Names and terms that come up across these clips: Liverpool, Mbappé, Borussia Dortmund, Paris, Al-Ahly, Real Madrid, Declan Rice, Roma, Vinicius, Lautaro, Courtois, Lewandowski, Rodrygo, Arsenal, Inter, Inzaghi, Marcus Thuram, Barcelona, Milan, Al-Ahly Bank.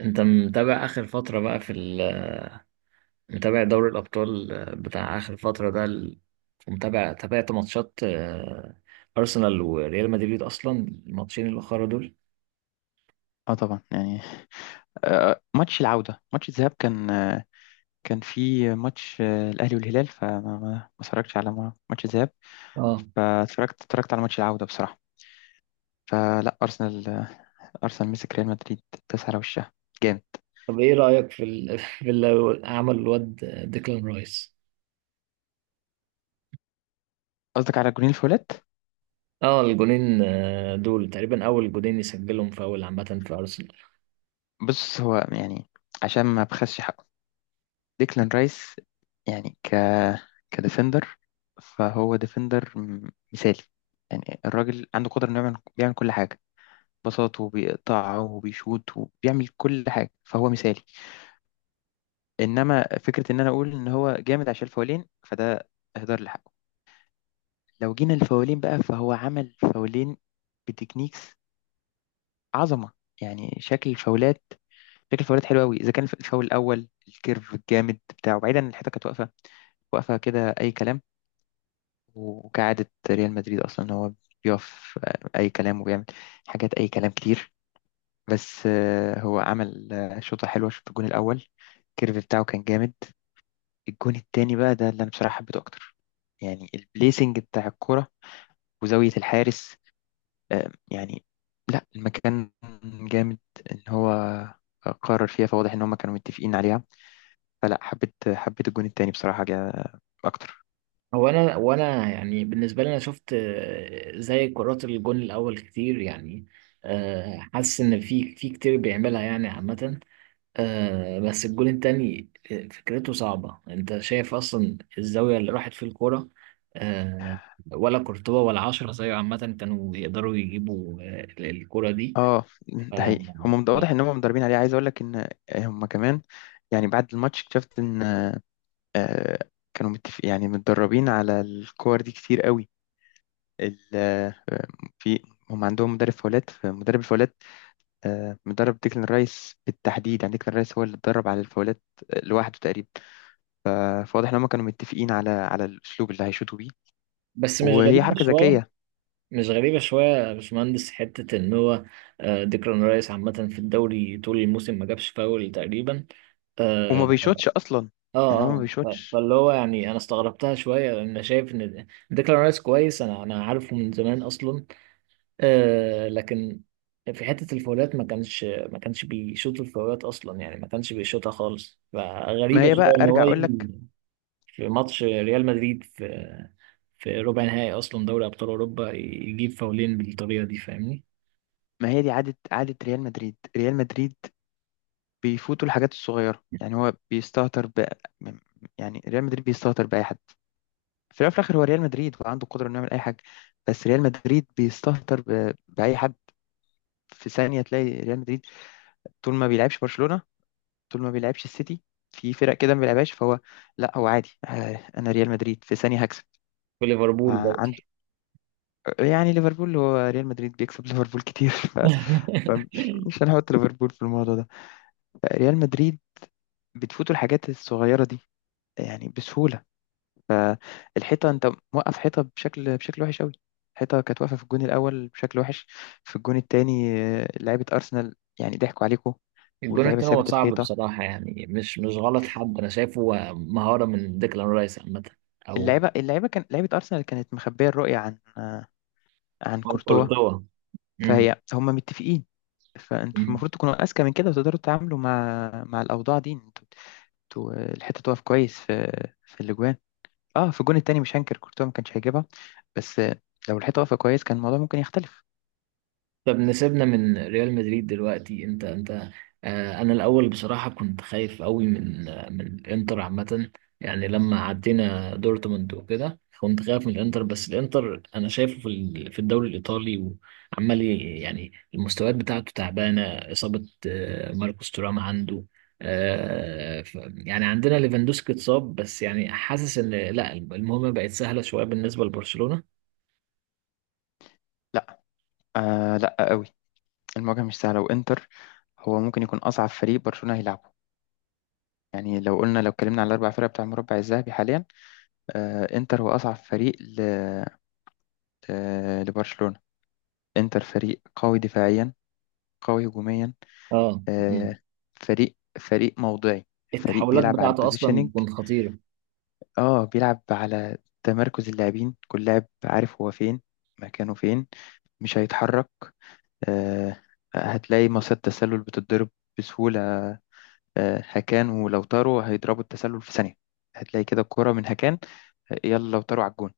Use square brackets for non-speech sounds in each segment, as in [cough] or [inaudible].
انت متابع اخر فترة بقى في ال... متابع دوري الابطال، بتاع اخر فترة ده ال... ومتابع تابعت ماتشات ارسنال وريال مدريد اصلا، الماتشين الاخرى دول. اه طبعا يعني. ماتش العودة ماتش الذهاب كان في ماتش، الأهلي والهلال، فما ما ما اتفرجتش على ماتش الذهاب. اه فاتفرجت على ماتش العودة بصراحة. فلا أرسنال مسك ريال مدريد، داس على وشها جامد. طب ايه رأيك في ال... [laughs] في اللي عمل الواد ديكلان رايس. قصدك على جونين الفولات؟ اه الجونين دول تقريبا اول جونين يسجلهم فاول عامة في ارسنال. بص، هو يعني عشان ما بخسش حقه، ديكلان رايس يعني كديفندر، فهو ديفندر مثالي. يعني الراجل عنده قدرة إنه يعمل كل حاجة، بساط وبيقطع وبيشوط وبيعمل كل حاجة، فهو مثالي. إنما فكرة إن أنا أقول إن هو جامد عشان الفاولين، فده إهدار لحقه. لو جينا الفاولين بقى، فهو عمل فاولين بتكنيكس عظمة. يعني شكل الفاولات حلو قوي. إذا كان الفاول الأول، الكيرف الجامد بتاعه، بعيدا عن الحتة كانت واقفة كده أي كلام. وكعادة ريال مدريد أصلا، هو بيقف أي كلام، وبيعمل حاجات أي كلام كتير. بس، هو عمل شوطة حلوة في الجون الأول، الكيرف بتاعه كان جامد. الجون التاني بقى ده اللي أنا بصراحة حبيته أكتر. يعني البليسنج بتاع الكرة، وزاوية الحارس، يعني لا، المكان جامد. إن هو قرر فيها، فواضح إن هما كانوا متفقين عليها. فلا، حبيت الجون التاني بصراحة جا أكتر. هو انا يعني بالنسبة لي انا شفت زي كرات الجون الاول كتير يعني، حاسس ان في كتير بيعملها يعني عامة. آه بس الجول التاني فكرته صعبة، انت شايف اصلا الزاوية اللي راحت في الكورة؟ آه، ولا كورتوا ولا عشرة زيه عامة كانوا يقدروا يجيبوا آه الكورة دي. اه ف... ده حقيقي، هم ف- واضح ان هم مدربين عليه. عايز اقول لك ان هم كمان، يعني بعد الماتش اكتشفت ان، آه، كانوا متفق يعني متدربين على الكور دي كتير قوي. ال- آه، في، هم عندهم مدرب فاولات، فمدرب الفاولات مدرب ديكلان رايس بالتحديد. يعني ديكلان رايس هو اللي اتدرب على الفاولات لوحده تقريبا. فواضح ان هم كانوا متفقين على الاسلوب اللي هيشوطوا بيه. بس مش وهي غريبة حركه شوية؟ ذكيه. مش غريبة شوية يا باشمهندس حتة ان هو آه ديكلان رايس عامة في الدوري طول الموسم ما جابش فاول تقريبا. وما اه بيشوطش اصلا، اه يعني هو ما بيشوطش. فاللي هو يعني انا استغربتها شويه، انا شايف ان ديكلان رايس كويس، انا عارفه من زمان اصلا، آه لكن في حتة الفاولات ما كانش بيشوط الفاولات أصلا، يعني ما كانش بيشوطها خالص، ما فغريبة هي بقى، شوية إن ارجع هو اقول يجي لك، في ماتش ريال مدريد في في ربع نهائي أصلا دوري أبطال أوروبا يجيب فاولين بالطريقة دي، فاهمني؟ ما هي دي عاده ريال مدريد بيفوتوا الحاجات الصغيره، يعني هو بيستهتر يعني ريال مدريد بيستهتر باي حد. في الأول وفي الآخر هو ريال مدريد، وعنده القدرة إنه يعمل أي حاجة، بس ريال مدريد بيستهتر بأي حد. في ثانية تلاقي ريال مدريد، طول ما بيلعبش برشلونة، طول ما بيلعبش السيتي، في فرق كده ما بيلعبهاش، فهو لا، هو عادي، أنا ريال مدريد في ثانية هكسب. في ليفربول مع برضه. عنده، يعني ليفربول، هو ريال مدريد بيكسب ليفربول كتير [laughs] ف... فمش [laughs] مش هنحط ليفربول في الموضوع ده. ريال مدريد بتفوتوا الحاجات الصغيرة دي، يعني بسهولة. فالحيطه، انت موقف حيطه بشكل وحش قوي. الحيطه كانت واقفه في الجون الاول بشكل وحش. في الجون الثاني، لعيبه ارسنال يعني ضحكوا عليكم. الجون واللعيبه التاني هو سابت صعب الحيطه. بصراحة، يعني مش مش غلط حد، أنا شايفه مهارة من ديكلان رايس عامة. أو اللعيبه اللعيبه كان لعيبه ارسنال كانت مخبيه الرؤيه عن أو كورتوا. كورتوا. فهي هم متفقين. فانتوا مم. المفروض تكونوا اذكى من كده، وتقدروا تتعاملوا مع الاوضاع دي. انتوا الحته تقف كويس في الاجوان. اه في الجون التاني مش هنكر، كورتوا ما كانش هيجيبها. بس لو الحته واقفه كويس، كان الموضوع ممكن يختلف. طب نسيبنا من ريال مدريد دلوقتي، انت آه انا الاول بصراحه كنت خايف قوي من آه من الانتر عامه، يعني لما عدينا دورتموند وكده كنت خايف من الانتر، بس الانتر انا شايفه في ال- في الدوري الايطالي وعمال يعني المستويات بتاعته تعبانه، اصابه آه ماركوس تورام عنده. آه ف- يعني عندنا ليفاندوسكي اتصاب، بس يعني حاسس ان لا المهمه بقت سهله شويه بالنسبه لبرشلونه. آه لا قوي، المواجهة مش سهلة، وإنتر هو ممكن يكون أصعب فريق برشلونة هيلعبه. يعني لو اتكلمنا على الأربع فرق بتاع المربع الذهبي حاليا، آه إنتر هو أصعب فريق ل... آه لبرشلونة. إنتر فريق قوي دفاعيا، قوي هجوميا، اه. مم. آه فريق موضعي. فريق التحولات بيلعب على بتاعته اصلا البوزيشننج، بتكون خطيره. اه بيلعب على تمركز اللاعبين. كل لاعب عارف هو فين، مكانه فين، مش هيتحرك. آه هتلاقي مصيدة تسلل بتتضرب بسهولة. هكان ولوتارو هيضربوا التسلل في ثانية. هتلاقي كده الكرة من هكان، يلا لوتارو على الجون.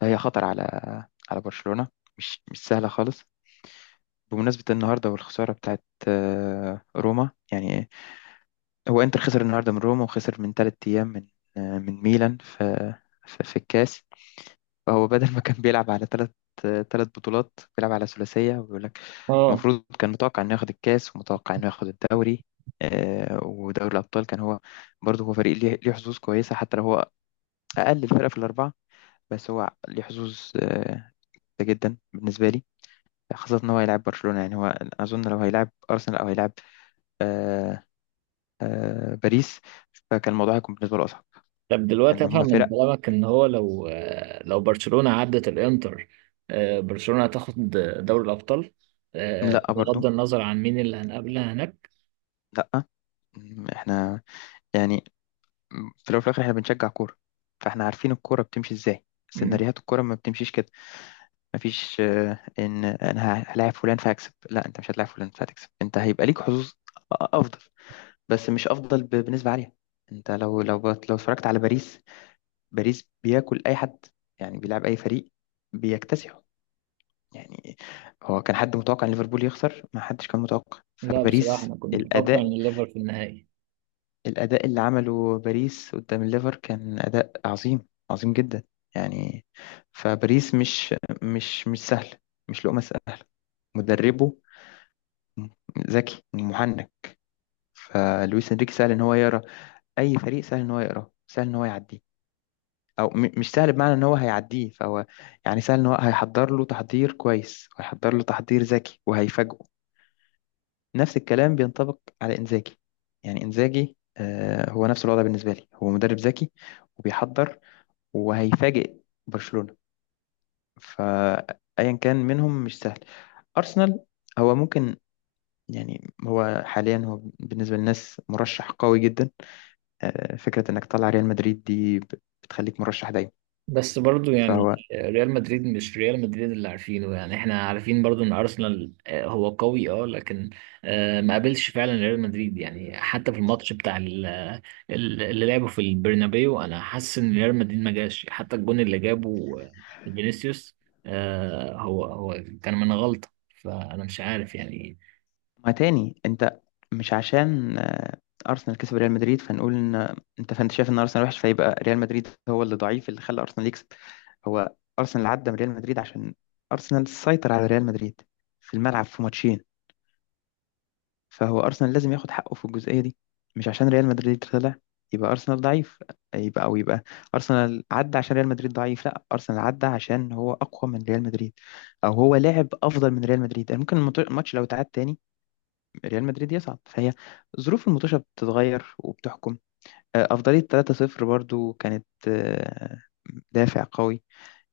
فهي خطر على برشلونة، مش سهلة خالص. بمناسبة النهاردة والخسارة بتاعت روما، يعني هو انتر خسر النهاردة من روما، وخسر من تلات أيام من ميلان في الكاس. هو بدل ما كان بيلعب على ثلاث بطولات، بيلعب على ثلاثية، وبيقول لك اه المفروض كان متوقع انه ياخد الكاس، ومتوقع انه ياخد الدوري، ودوري الابطال كان هو. برضه هو فريق ليه حظوظ كويسة، حتى لو هو اقل الفرق في الاربعة. بس هو ليه حظوظ آه، جدا بالنسبة لي، خاصة ان هو هيلاعب برشلونة. يعني هو اظن لو هيلاعب ارسنال، او هيلاعب، آه، باريس، فكان الموضوع هيكون بالنسبة له اصعب. طب دلوقتي ان هم افهم من فرق، كلامك ان هو لو لو برشلونة عدت الانتر، برشلونة هتاخد دوري الابطال، لا برضه، بغض النظر عن مين اللي هنقابلها هناك؟ لا احنا، يعني في الأول وفي الآخر إحنا بنشجع كورة. فإحنا عارفين الكورة بتمشي إزاي، مم. سيناريوهات الكورة ما بتمشيش كده. مفيش إن أنا هلاعب فلان فهكسب، لا، أنت مش هتلاعب فلان فهتكسب، أنت هيبقى ليك حظوظ أفضل، بس مش أفضل بنسبة عالية. أنت لو، لو اتفرجت على باريس، باريس بياكل أي حد. يعني بيلعب أي فريق بيكتسحه. يعني هو كان حد متوقع إن ليفربول يخسر؟ ما حدش كان متوقع. لا بصراحة فباريس انا كنت متوقع ان الأداء الليفر في النهائي. الأداء اللي عمله باريس قدام الليفر كان أداء عظيم عظيم جدا. يعني فباريس مش سهل، مش لقمة سهلة. مدربه ذكي محنك، فلويس انريكي سهل ان هو يقرا اي فريق، سهل ان هو يقراه، سهل ان هو يعديه، او مش سهل بمعنى ان هو هيعديه، فهو يعني سهل ان هو هيحضر له تحضير كويس، وهيحضر له تحضير ذكي، وهيفاجئه. نفس الكلام بينطبق على انزاجي. يعني انزاجي هو نفس الوضع بالنسبة لي، هو مدرب ذكي، وبيحضر، وهيفاجئ برشلونة. فأيا كان منهم مش سهل. أرسنال هو ممكن، يعني هو حاليا، هو بالنسبة للناس مرشح قوي جدا. فكرة إنك تطلع ريال مدريد دي بتخليك مرشح دايما. بس برضو يعني فهو، ريال مدريد مش ريال مدريد اللي عارفينه، يعني احنا عارفين برضو ان ارسنال هو قوي اه، لكن ما قابلش فعلا ريال مدريد. يعني حتى في الماتش بتاع اللي لعبه في البرنابيو انا حاسس ان ريال مدريد ما جاش، حتى الجون اللي جابه فينيسيوس، هو كان من غلطة، فانا مش عارف يعني. ما تاني أنت، مش عشان أرسنال كسب ريال مدريد فنقول إن أنت، فأنت شايف إن أرسنال وحش فيبقى ريال مدريد هو اللي ضعيف اللي خلى أرسنال يكسب. هو أرسنال عدى من ريال مدريد عشان أرسنال سيطر على ريال مدريد في الملعب في ماتشين. فهو أرسنال لازم ياخد حقه في الجزئية دي. مش عشان ريال مدريد طلع يبقى أرسنال ضعيف، يبقى أرسنال عدى عشان ريال مدريد ضعيف. لا، أرسنال عدى عشان هو أقوى من ريال مدريد، أو هو لاعب أفضل من ريال مدريد. يعني ممكن الماتش لو اتعاد تاني، ريال مدريد يصعد. فهي ظروف المطوشة بتتغير وبتحكم. أفضلية 3-0 برضو كانت دافع قوي.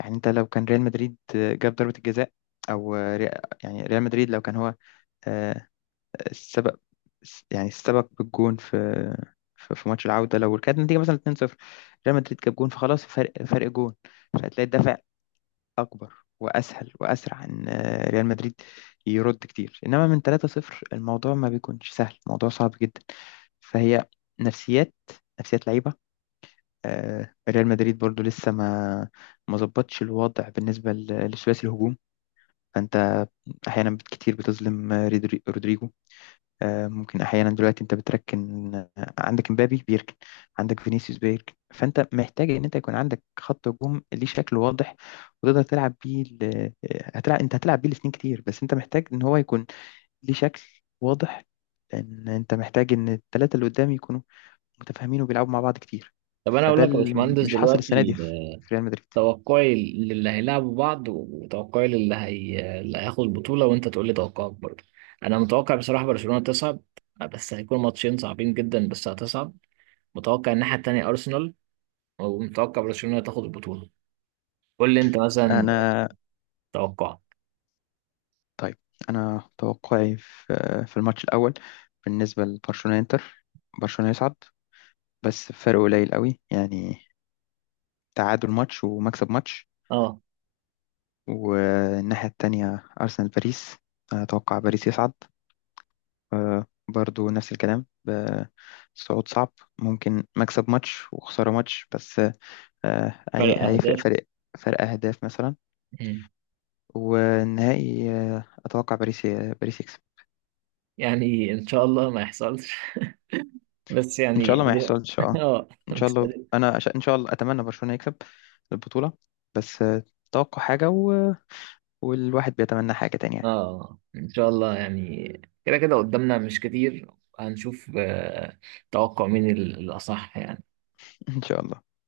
يعني أنت لو كان ريال مدريد جاب ضربة الجزاء، أو يعني ريال مدريد لو كان هو آه، السبق، يعني السبق بالجون في في ماتش العودة، لو كانت النتيجة مثلا 2-0، ريال مدريد جاب جون، فخلاص فرق جون، فهتلاقي الدفع أكبر وأسهل وأسرع إن ريال مدريد يرد كتير. إنما من 3-0 الموضوع ما بيكونش سهل، الموضوع صعب جدا. فهي نفسيات نفسيات لعيبة. ريال مدريد برضو لسه ما ظبطش الوضع بالنسبة لثلاثي الهجوم. فأنت أحيانا كتير بتظلم رودريجو. ممكن احيانا دلوقتي انت بتركن، عندك مبابي بيركن، عندك فينيسيوس بيركن، فانت محتاج ان انت يكون عندك خط هجوم ليه شكل واضح، وتقدر تلعب بيه هتلعب، انت هتلعب بيه الاثنين كتير، بس انت محتاج ان هو يكون ليه شكل واضح. لان انت محتاج ان الثلاثه اللي قدام يكونوا متفاهمين، وبيلعبوا مع بعض كتير. طب انا اقول فده لك يا اللي باشمهندس مش حاصل السنه دي دلوقتي في ريال مدريد. توقعي للي هيلعبوا بعض وتوقعي للي اللي هياخد البطولة، وانت تقول لي توقعك برضه. انا متوقع بصراحة برشلونة تصعد، بس هيكون ماتشين صعبين جدا، بس هتصعد. متوقع الناحية التانية ارسنال، ومتوقع برشلونة تاخد البطولة. قول لي انت مثلا انا توقعك. طيب، انا توقعي في في الماتش الاول بالنسبه لبرشلونه انتر، برشلونه يصعد، بس فرق قليل قوي، يعني تعادل ماتش ومكسب ماتش. اه. والناحية التانية أرسنال باريس، أتوقع باريس يصعد، برضو نفس الكلام، صعود صعب، ممكن مكسب ماتش وخسارة ماتش، بس فرق هيفرق اهداف. فرق. فرق أهداف مثلا. مم. والنهائي أتوقع باريس يكسب يعني ان شاء الله ما يحصلش. [laughs] بس إن شاء يعني الله، ما يحصلش [laughs] اه. اه إن شاء بس الله أنا إن شاء الله أتمنى برشلونة يكسب البطولة. بس توقع حاجة والواحد بيتمنى حاجة تانية. اه ان شاء الله يعني، كده كده قدامنا مش كتير، هنشوف توقع مين الاصح يعني. ان شاء الله.